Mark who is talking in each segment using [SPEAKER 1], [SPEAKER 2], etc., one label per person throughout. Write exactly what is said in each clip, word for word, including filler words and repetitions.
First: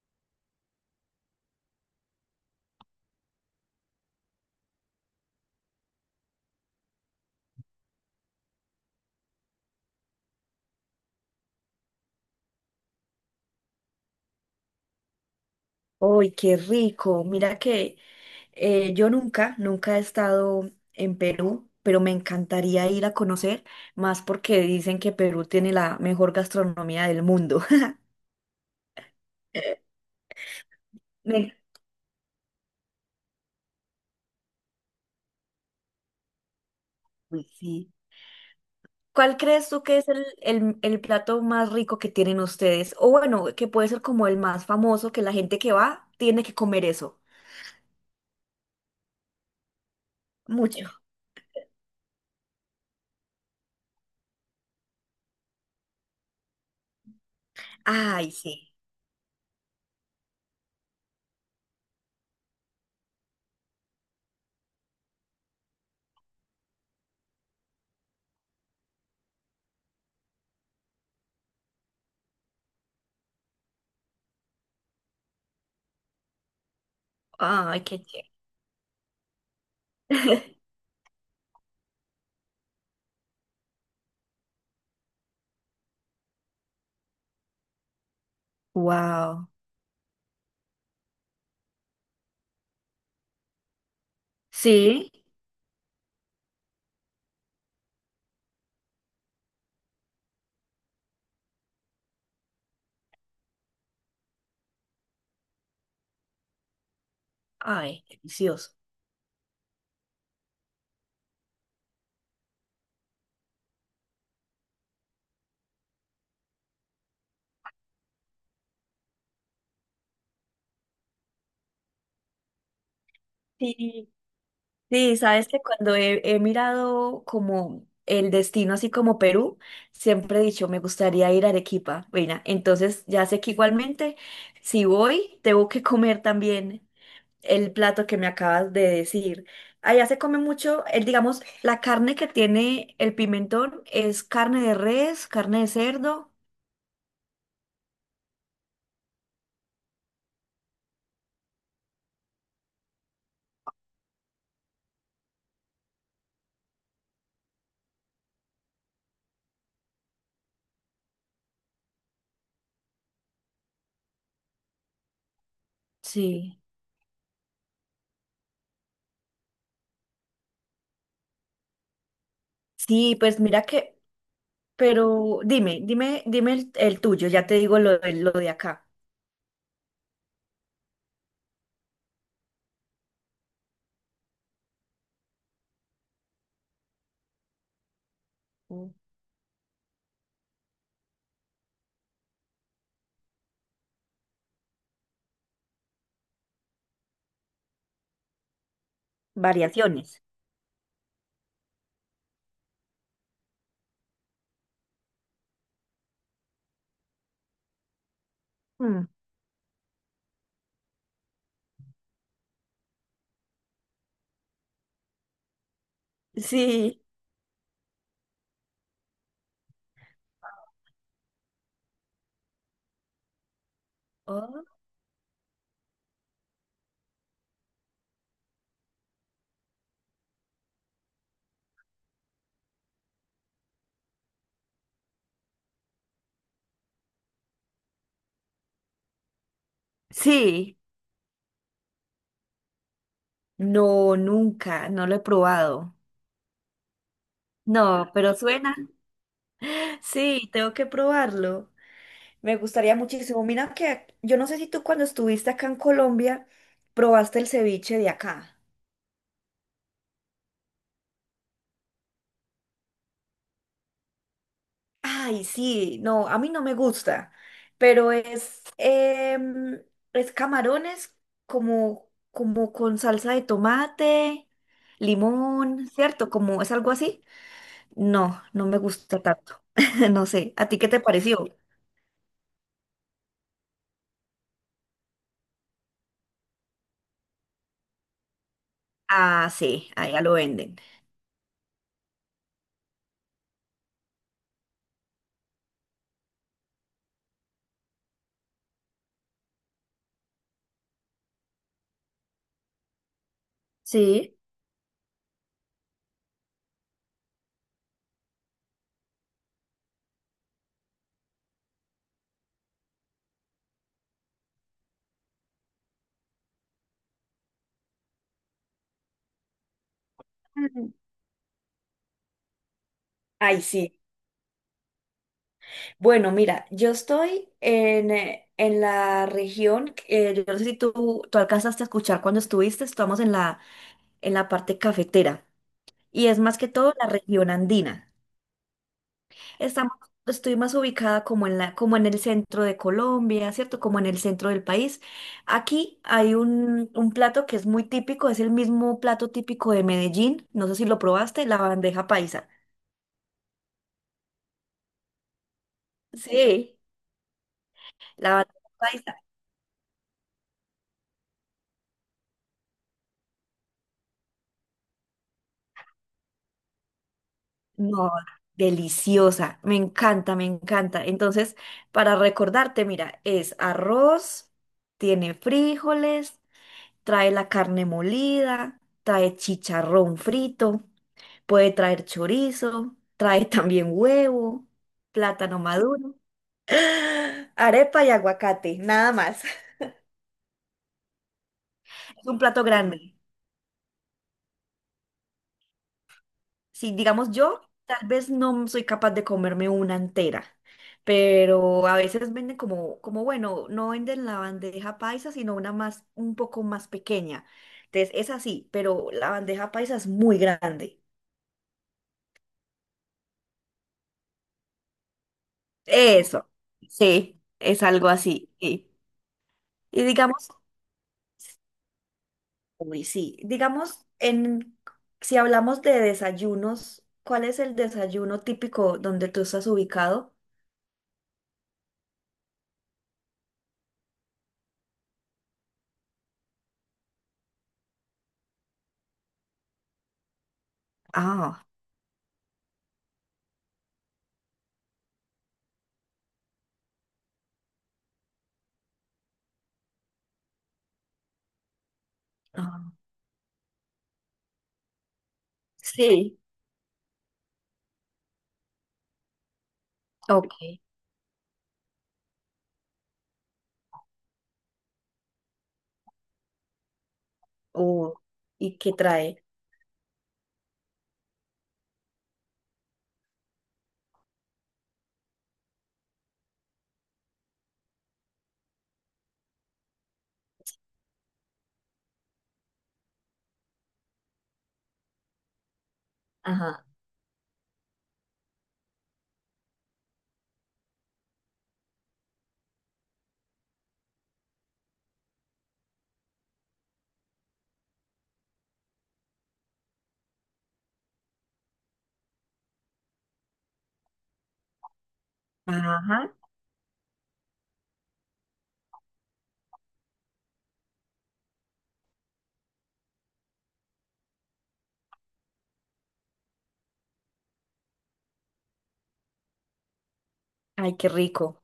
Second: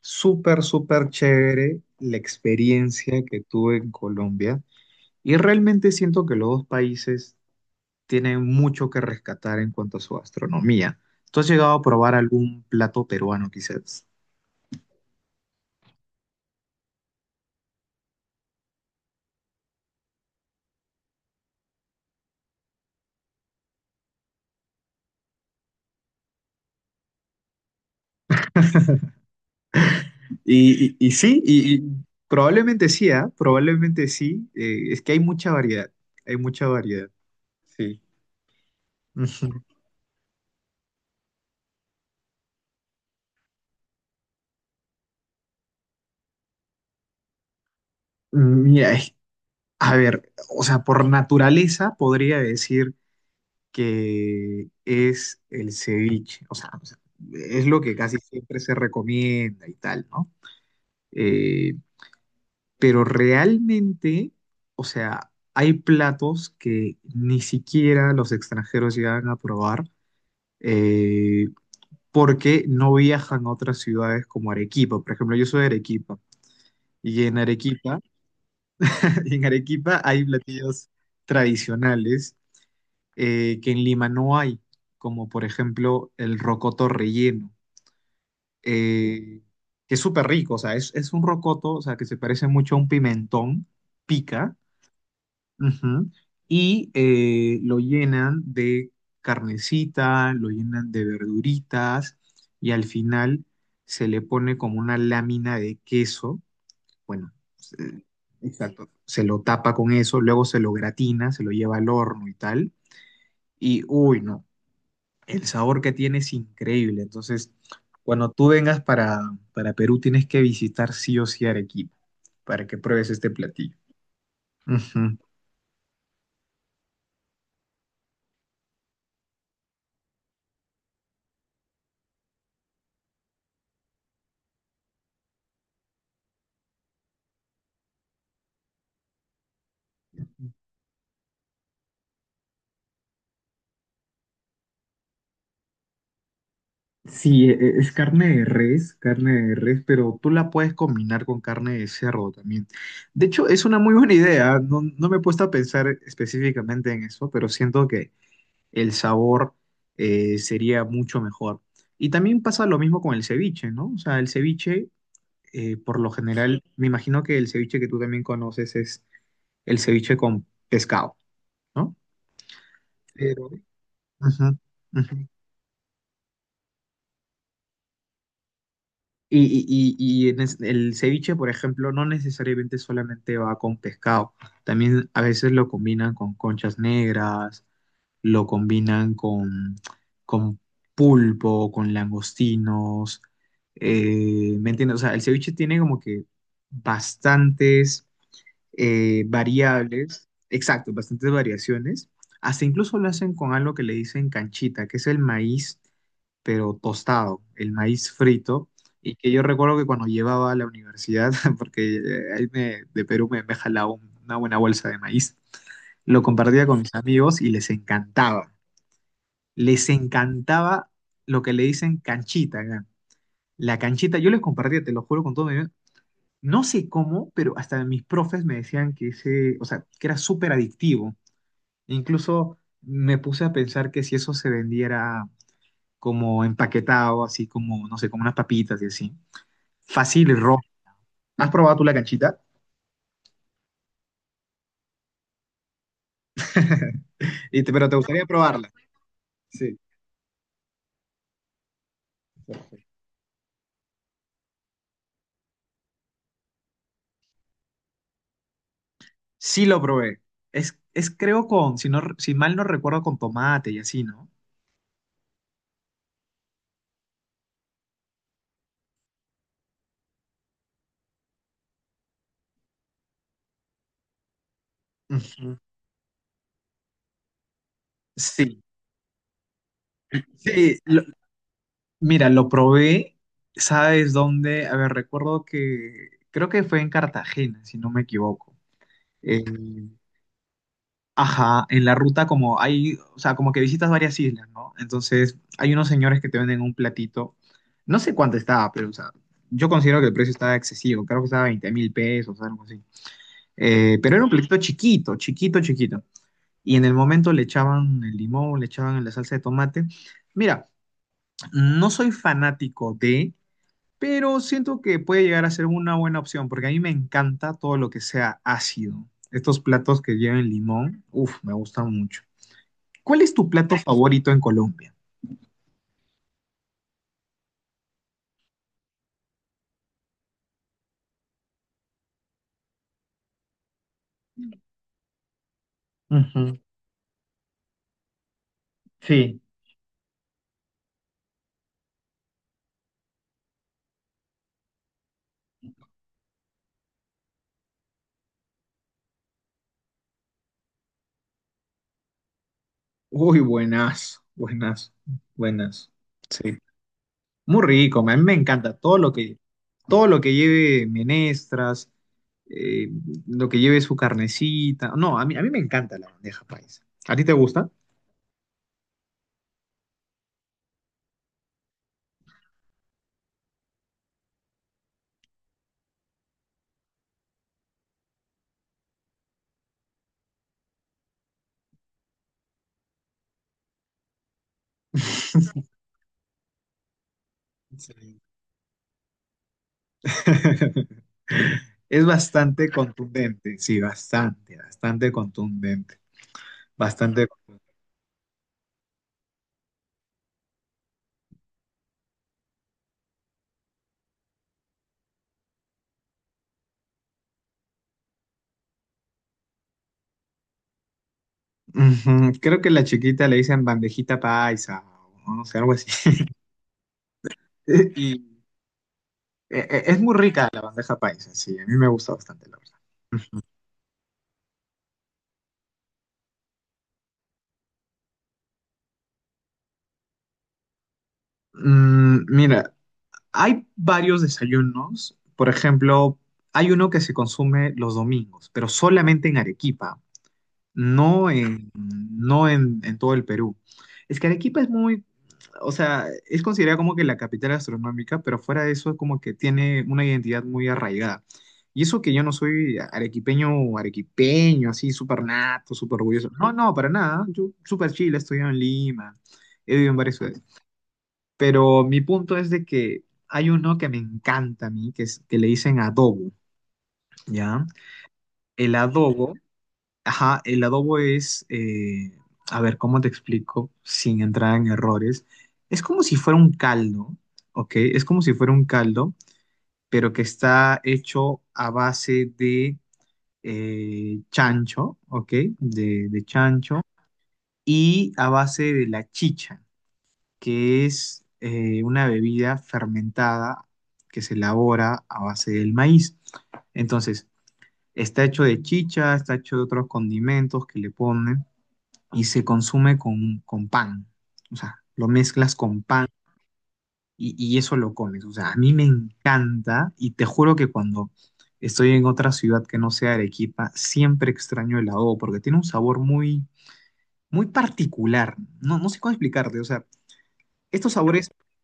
[SPEAKER 1] Súper, súper chévere la experiencia que tuve en Colombia y realmente siento que los dos países tienen mucho que rescatar en cuanto a su gastronomía. ¿Tú has llegado a probar algún plato peruano quizás?
[SPEAKER 2] ¡Uy, qué rico! Mira que eh, yo nunca, nunca he estado en Perú, pero me encantaría ir a conocer, más porque dicen que Perú tiene la mejor gastronomía del mundo.
[SPEAKER 1] Y, y- y sí.
[SPEAKER 2] Me-
[SPEAKER 1] Y, y probablemente sí, ¿ah? Probablemente sí. Eh, es que hay mucha variedad, hay mucha variedad.
[SPEAKER 2] Uy, sí.
[SPEAKER 1] Sí.
[SPEAKER 2] ¿Cuál
[SPEAKER 1] Ujú.
[SPEAKER 2] crees tú que es el, el- el plato más rico que tienen ustedes? O bueno, que puede ser como el más famoso, que la gente que va tiene que comer eso.
[SPEAKER 1] Mira, es- a ver, o sea,
[SPEAKER 2] Mucho.
[SPEAKER 1] por naturaleza podría decir que es el ceviche. O sea, o sea, es lo que casi
[SPEAKER 2] Ay,
[SPEAKER 1] siempre
[SPEAKER 2] sí.
[SPEAKER 1] se recomienda y tal, ¿no? Eh, pero realmente, o sea, hay platos que ni siquiera los extranjeros llegan a probar, eh, porque no viajan a otras ciudades como Arequipa. Por ejemplo, yo soy de Arequipa, y en
[SPEAKER 2] Ay, qué
[SPEAKER 1] Arequipa,
[SPEAKER 2] chévere.
[SPEAKER 1] en Arequipa hay platillos tradicionales, eh, que en Lima no hay, como por ejemplo el rocoto relleno. eh,
[SPEAKER 2] Wow.
[SPEAKER 1] que es súper rico, o sea, es, es un rocoto, o sea, que se parece mucho a un pimentón, pica,
[SPEAKER 2] Sí.
[SPEAKER 1] ujú, y eh, lo llenan de carnecita, lo llenan de verduritas, y al final se le pone como una lámina de queso, bueno,
[SPEAKER 2] Ay,
[SPEAKER 1] se-
[SPEAKER 2] delicioso.
[SPEAKER 1] exacto, se lo tapa con eso, luego se lo gratina, se lo lleva al horno y tal, y uy, no. El sabor que tiene es increíble. Entonces, cuando tú vengas para, para Perú, tienes que visitar sí o sí Arequipa para que pruebes este platillo.
[SPEAKER 2] Sí, sí,
[SPEAKER 1] Ujú.
[SPEAKER 2] sabes que cuando he, he mirado como el destino, así como Perú, siempre he dicho, me gustaría ir a Arequipa. Bueno, entonces ya sé que igualmente, si voy, tengo que comer también el plato que me acabas de decir. Allá se come mucho, el, digamos, la carne que tiene el pimentón es carne de res, carne de cerdo.
[SPEAKER 1] Sí, e- e- es carne de res, carne de res, pero tú la puedes combinar con carne de cerdo también. De hecho, es una muy buena idea, ¿ah? No, no me he puesto a pensar específicamente en eso, pero siento que el sabor, eh, sería mucho mejor. Y también pasa lo mismo con el ceviche, ¿no? O sea, el ceviche, eh, por lo
[SPEAKER 2] Sí.
[SPEAKER 1] general, me imagino que el ceviche que tú también conoces es el ceviche con pescado, ¿no?
[SPEAKER 2] Sí, pues
[SPEAKER 1] Pero,
[SPEAKER 2] mira que,
[SPEAKER 1] ujú, ujú.
[SPEAKER 2] pero dime, dime, dime el, el tuyo, ya te digo lo, de- lo de acá.
[SPEAKER 1] Y, y- y- y en es- el ceviche, por ejemplo, no necesariamente solamente va con pescado, también a veces lo combinan con conchas negras, lo
[SPEAKER 2] Mm.
[SPEAKER 1] combinan con, con pulpo, con langostinos, eh, ¿me entiendes? O sea, el ceviche tiene como que bastantes, eh,
[SPEAKER 2] Variaciones.
[SPEAKER 1] variables, exacto, bastantes variaciones. Hasta incluso lo hacen con algo que le dicen canchita, que es el maíz, pero tostado, el maíz frito. Y que yo recuerdo que cuando llevaba a la universidad, porque eh, ahí me- de Perú me, me jalaba un- una buena bolsa de maíz, lo compartía con mis
[SPEAKER 2] Sí.
[SPEAKER 1] amigos y les encantaba. Les encantaba lo que le dicen canchita acá. La canchita, yo les
[SPEAKER 2] Oh.
[SPEAKER 1] compartía, te lo juro con todo, no sé cómo, pero hasta mis profes me decían que ese, o sea, que era súper adictivo. Incluso me puse a pensar que si eso se vendiera como empaquetado, así como, no sé, como unas papitas y así. Fácil y rojo.
[SPEAKER 2] Sí,
[SPEAKER 1] ¿Has probado tú la canchita?
[SPEAKER 2] no, nunca, no lo he probado.
[SPEAKER 1] Y te- pero te
[SPEAKER 2] No,
[SPEAKER 1] gustaría
[SPEAKER 2] pero
[SPEAKER 1] probarla.
[SPEAKER 2] suena.
[SPEAKER 1] Sí.
[SPEAKER 2] Sí, tengo que probarlo. Me gustaría muchísimo. Mira que yo no sé si tú cuando estuviste acá en Colombia probaste el ceviche de acá.
[SPEAKER 1] Sí lo probé. Es, es creo con, si no, si mal no recuerdo, con tomate y así, ¿no?
[SPEAKER 2] Ay, sí, no, a mí no me gusta, pero es, em, es camarones como, como con salsa de tomate,
[SPEAKER 1] Ujú.
[SPEAKER 2] limón, ¿cierto? Como es algo así. No,
[SPEAKER 1] Sí.
[SPEAKER 2] no me gusta tanto. No sé, ¿a ti
[SPEAKER 1] Sí,
[SPEAKER 2] qué te
[SPEAKER 1] lo,
[SPEAKER 2] pareció?
[SPEAKER 1] Mira, lo probé, ¿sabes dónde? A ver, recuerdo que creo que fue en Cartagena, si no me equivoco. Eh,
[SPEAKER 2] Ah, sí, allá lo venden.
[SPEAKER 1] ajá, en la ruta como hay, o sea, como que visitas varias islas, ¿no? Entonces, hay unos señores que te venden un platito, no sé cuánto estaba, pero, o sea, yo considero que el precio estaba excesivo, creo que estaba veinte mil pesos, algo así. Eh, pero era un
[SPEAKER 2] Sí.
[SPEAKER 1] platito chiquito, chiquito, chiquito. Y en el momento le echaban el limón, le echaban la salsa de tomate. Mira, no soy fanático de... pero siento que puede llegar a ser una buena opción porque a mí me encanta todo lo que sea ácido. Estos platos que lleven
[SPEAKER 2] Mm.
[SPEAKER 1] limón, uff, me gustan mucho. ¿Cuál es tu
[SPEAKER 2] Ay,
[SPEAKER 1] plato
[SPEAKER 2] sí.
[SPEAKER 1] favorito en Colombia?
[SPEAKER 2] Bueno, mira, yo estoy en, eh, en la región, eh, yo no sé si tú, tú alcanzaste a escuchar cuando estuviste, estamos en la, en la parte cafetera y es
[SPEAKER 1] Ujú.
[SPEAKER 2] más que todo la región andina.
[SPEAKER 1] Sí.
[SPEAKER 2] Estamos, estoy más ubicada como en la, como en el centro de Colombia, ¿cierto? Como en el centro del país. Aquí hay un, un plato que es muy típico, es el mismo plato típico de Medellín. No sé si lo probaste, la bandeja paisa.
[SPEAKER 1] Uy, buenas, buenas, buenas. Sí.
[SPEAKER 2] Sí,
[SPEAKER 1] Muy rico, a mí
[SPEAKER 2] la
[SPEAKER 1] me
[SPEAKER 2] bandeja
[SPEAKER 1] encanta todo lo
[SPEAKER 2] paisa.
[SPEAKER 1] que, todo lo que lleve menestras, eh, lo que lleve su carnecita. No, a mí, a mí me encanta la bandeja paisa. ¿A ti te gusta?
[SPEAKER 2] No, deliciosa. Me encanta, me encanta. Entonces, para recordarte, mira, es arroz, tiene frijoles, trae la carne molida, trae chicharrón frito. Puede traer chorizo, trae también huevo, plátano maduro, arepa y
[SPEAKER 1] Sí.
[SPEAKER 2] aguacate, nada más.
[SPEAKER 1] Es
[SPEAKER 2] Es un plato
[SPEAKER 1] bastante
[SPEAKER 2] grande.
[SPEAKER 1] contundente, sí, bastante, bastante contundente,
[SPEAKER 2] Si
[SPEAKER 1] bastante.
[SPEAKER 2] digamos yo, tal vez no soy capaz de comerme una entera, pero a veces venden como, como bueno, no venden la bandeja paisa, sino una más, un poco más pequeña. Entonces es así, pero la bandeja paisa es muy grande.
[SPEAKER 1] Ujú. Creo que la chiquita le dicen bandejita paisa o no sé, algo así.
[SPEAKER 2] Eso, sí, es algo
[SPEAKER 1] Y
[SPEAKER 2] así. Sí.
[SPEAKER 1] eh, eh, es
[SPEAKER 2] Y
[SPEAKER 1] muy rica
[SPEAKER 2] digamos,
[SPEAKER 1] la bandeja paisa, sí, a mí me gusta bastante, la
[SPEAKER 2] uy, sí.
[SPEAKER 1] verdad.
[SPEAKER 2] Digamos, en, si hablamos de desayunos, ¿cuál es el desayuno típico donde tú estás ubicado?
[SPEAKER 1] Mm, mira, hay varios desayunos. Por ejemplo, hay uno que se consume los domingos, pero solamente en Arequipa. No
[SPEAKER 2] Ah,
[SPEAKER 1] en, no en, en todo el Perú. Es que Arequipa es muy, o sea, es considerada como que la capital astronómica, pero fuera de eso es como que tiene una identidad muy arraigada. Y eso que yo no soy
[SPEAKER 2] ah,
[SPEAKER 1] arequipeño o arequipeño, así súper nato, súper orgulloso.
[SPEAKER 2] sí.
[SPEAKER 1] No, no, para nada. Yo súper chile, he estudiado en Lima, he vivido en varias ciudades.
[SPEAKER 2] Ok.
[SPEAKER 1] Pero mi punto es de que hay uno que me encanta a mí, que, es, que le dicen adobo, ¿ya?
[SPEAKER 2] Uh,
[SPEAKER 1] El
[SPEAKER 2] ¿y qué
[SPEAKER 1] adobo.
[SPEAKER 2] trae?
[SPEAKER 1] Ajá, el adobo es, eh, a ver, ¿cómo te explico? Sin entrar en errores. Es como si fuera un caldo, ¿ok? Es como si fuera un caldo, pero que está hecho a base de eh, chancho, ¿ok? De, de chancho
[SPEAKER 2] Ajá.
[SPEAKER 1] y a base de la chicha, que es eh, una bebida fermentada que se elabora a base del maíz. Entonces, está hecho de chicha, está hecho de otros condimentos que le ponen y se consume con, con pan. O sea, lo mezclas con pan
[SPEAKER 2] Ajá.
[SPEAKER 1] y, y eso lo comes. O sea, a mí me encanta y te juro que cuando estoy en otra ciudad que no sea Arequipa, siempre extraño el adobo porque tiene un sabor muy, muy particular. No, no sé cómo explicarte. O sea, estos
[SPEAKER 2] Ay, qué
[SPEAKER 1] sabores
[SPEAKER 2] rico.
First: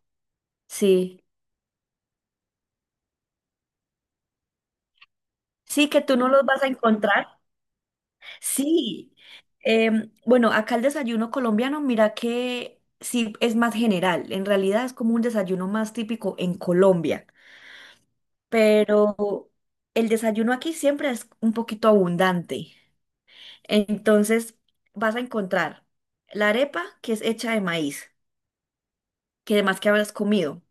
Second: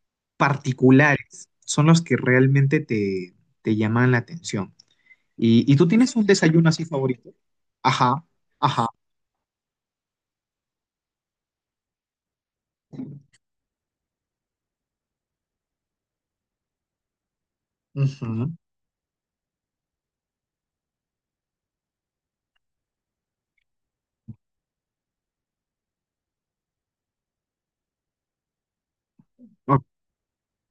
[SPEAKER 2] Sí.
[SPEAKER 1] particulares son los que realmente te, te llaman la atención. Y, y tú
[SPEAKER 2] Sí, que
[SPEAKER 1] tienes
[SPEAKER 2] tú
[SPEAKER 1] un
[SPEAKER 2] no los vas a
[SPEAKER 1] desayuno así
[SPEAKER 2] encontrar.
[SPEAKER 1] favorito? Ajá, ajá.
[SPEAKER 2] Sí. Em, bueno, acá el desayuno colombiano, mira que sí es más general. En realidad es como un desayuno más típico en Colombia.
[SPEAKER 1] Ujú.
[SPEAKER 2] Pero el desayuno aquí siempre es un poquito abundante. Entonces vas a encontrar la arepa que es hecha de maíz, que
[SPEAKER 1] Oh,
[SPEAKER 2] además que habrás comido.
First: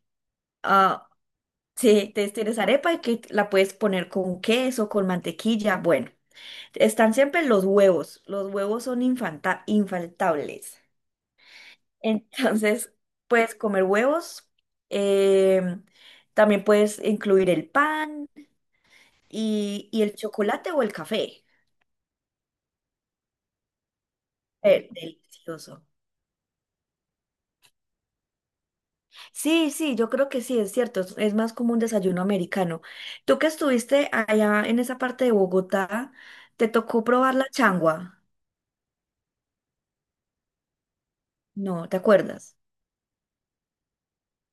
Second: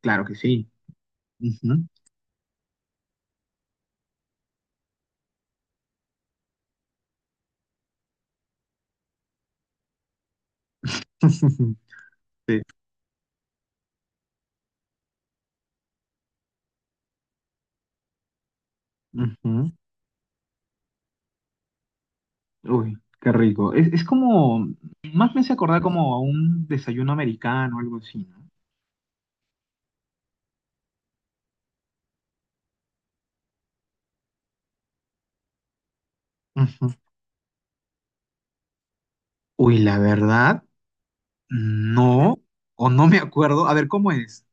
[SPEAKER 1] claro que sí.
[SPEAKER 2] Ah,
[SPEAKER 1] Ujú.
[SPEAKER 2] sí, te- tienes arepa y que la puedes poner con queso, con mantequilla. Bueno, están siempre los huevos. Los huevos son infanta- infaltables. Entonces puedes comer huevos. em, también puedes incluir el pan
[SPEAKER 1] Ujú.
[SPEAKER 2] y, y el chocolate o el café.
[SPEAKER 1] Uy, qué rico. Es, es como,
[SPEAKER 2] Eh,
[SPEAKER 1] más me hace acordar
[SPEAKER 2] delicioso.
[SPEAKER 1] como a un desayuno americano, algo así, ¿no?
[SPEAKER 2] Sí, sí, yo creo que sí, es cierto, es, es más como un desayuno americano. Tú que estuviste allá en esa parte de Bogotá, ¿te
[SPEAKER 1] Ujú.
[SPEAKER 2] tocó probar la changua?
[SPEAKER 1] Uy, la verdad,
[SPEAKER 2] No, ¿te
[SPEAKER 1] no,
[SPEAKER 2] acuerdas?
[SPEAKER 1] o no me acuerdo. A ver, ¿cómo es?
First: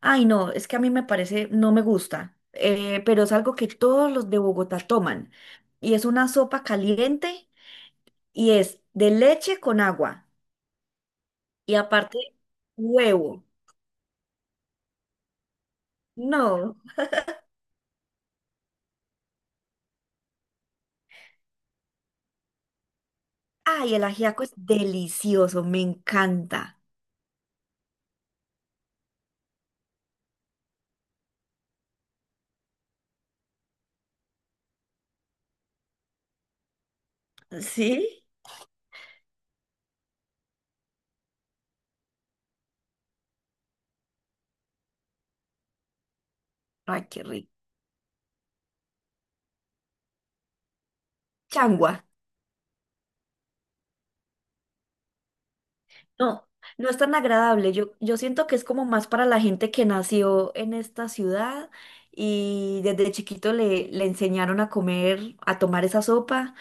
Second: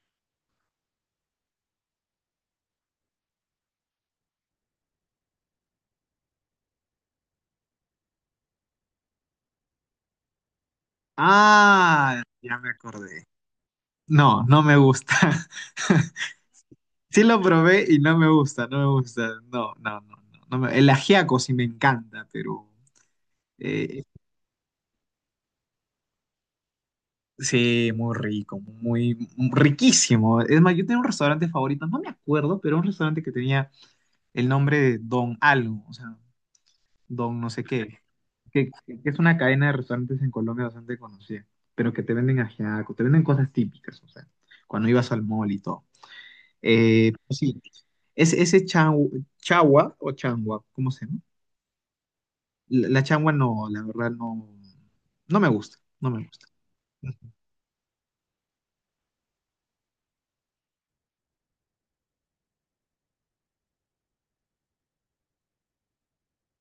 [SPEAKER 2] Ay, no, es que a mí me parece, no me gusta, eh, pero es algo que todos los de Bogotá toman y es una sopa caliente y es de leche con agua y aparte
[SPEAKER 1] Ah, ya me acordé.
[SPEAKER 2] huevo.
[SPEAKER 1] No, no me gusta.
[SPEAKER 2] No,
[SPEAKER 1] Sí lo probé y no me gusta, no me gusta. No, no, no, no. no me- el ajiaco sí me encanta, pero
[SPEAKER 2] ay, el
[SPEAKER 1] eh,
[SPEAKER 2] ajiaco es delicioso, me encanta.
[SPEAKER 1] sí, muy rico, muy, muy riquísimo. Es más, yo tenía un restaurante favorito, no me acuerdo, pero un restaurante que tenía el nombre de Don Algo, o sea, Don no sé qué,
[SPEAKER 2] ¿Sí?
[SPEAKER 1] que, que es una cadena de restaurantes en Colombia bastante conocida, pero que te venden ajiaco, te venden cosas típicas, o sea, cuando ibas al mall y todo.
[SPEAKER 2] Ay,
[SPEAKER 1] Eh,
[SPEAKER 2] qué
[SPEAKER 1] pues
[SPEAKER 2] rico.
[SPEAKER 1] sí, es, ese chau- chagua o changua, ¿cómo se llama?
[SPEAKER 2] Changua.
[SPEAKER 1] La, la changua no, la verdad no, no me gusta, no me gusta.
[SPEAKER 2] No, no es tan agradable. Yo, yo siento que es como más para la gente que nació en esta ciudad y desde chiquito le, le enseñaron a comer, a tomar esa sopa,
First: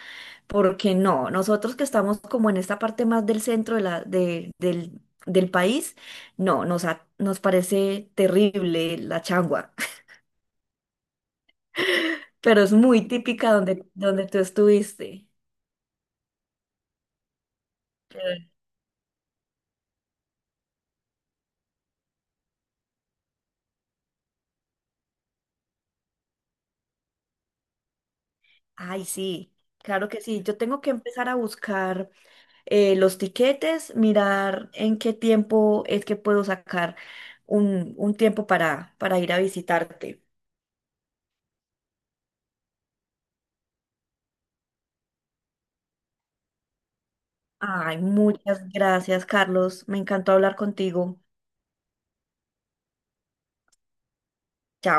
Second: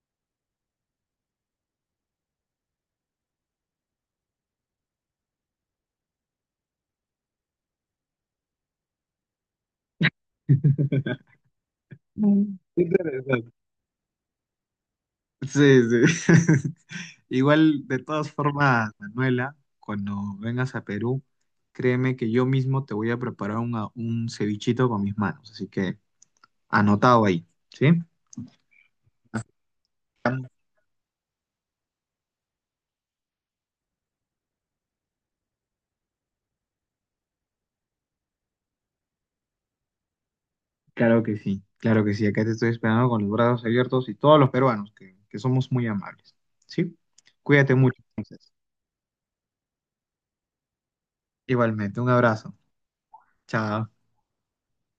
[SPEAKER 2] porque no, nosotros que estamos como en esta parte más del centro de la, de- del, del país, no, nos, ha- nos parece terrible la changua, pero es muy
[SPEAKER 1] Interesante.
[SPEAKER 2] típica donde, donde tú estuviste.
[SPEAKER 1] Sí, sí. Igual, de todas
[SPEAKER 2] Pero-
[SPEAKER 1] formas, Manuela, cuando vengas a Perú, créeme que yo mismo te voy a preparar una- un cevichito con mis manos. Así que anotado ahí, ¿sí?
[SPEAKER 2] Ay, sí, claro que sí.
[SPEAKER 1] Estamos-
[SPEAKER 2] Yo tengo que empezar a buscar eh, los tiquetes, mirar en qué tiempo es que puedo sacar un, un tiempo para, para ir a visitarte.
[SPEAKER 1] Claro que sí, claro que sí. Acá te estoy esperando con los brazos abiertos y todos los peruanos, que, que somos muy amables, ¿sí? Cuídate
[SPEAKER 2] Ay,
[SPEAKER 1] mucho, entonces.
[SPEAKER 2] muchas gracias, Carlos. Me encantó hablar contigo.
[SPEAKER 1] Igualmente, un abrazo. Chao.
[SPEAKER 2] Chao.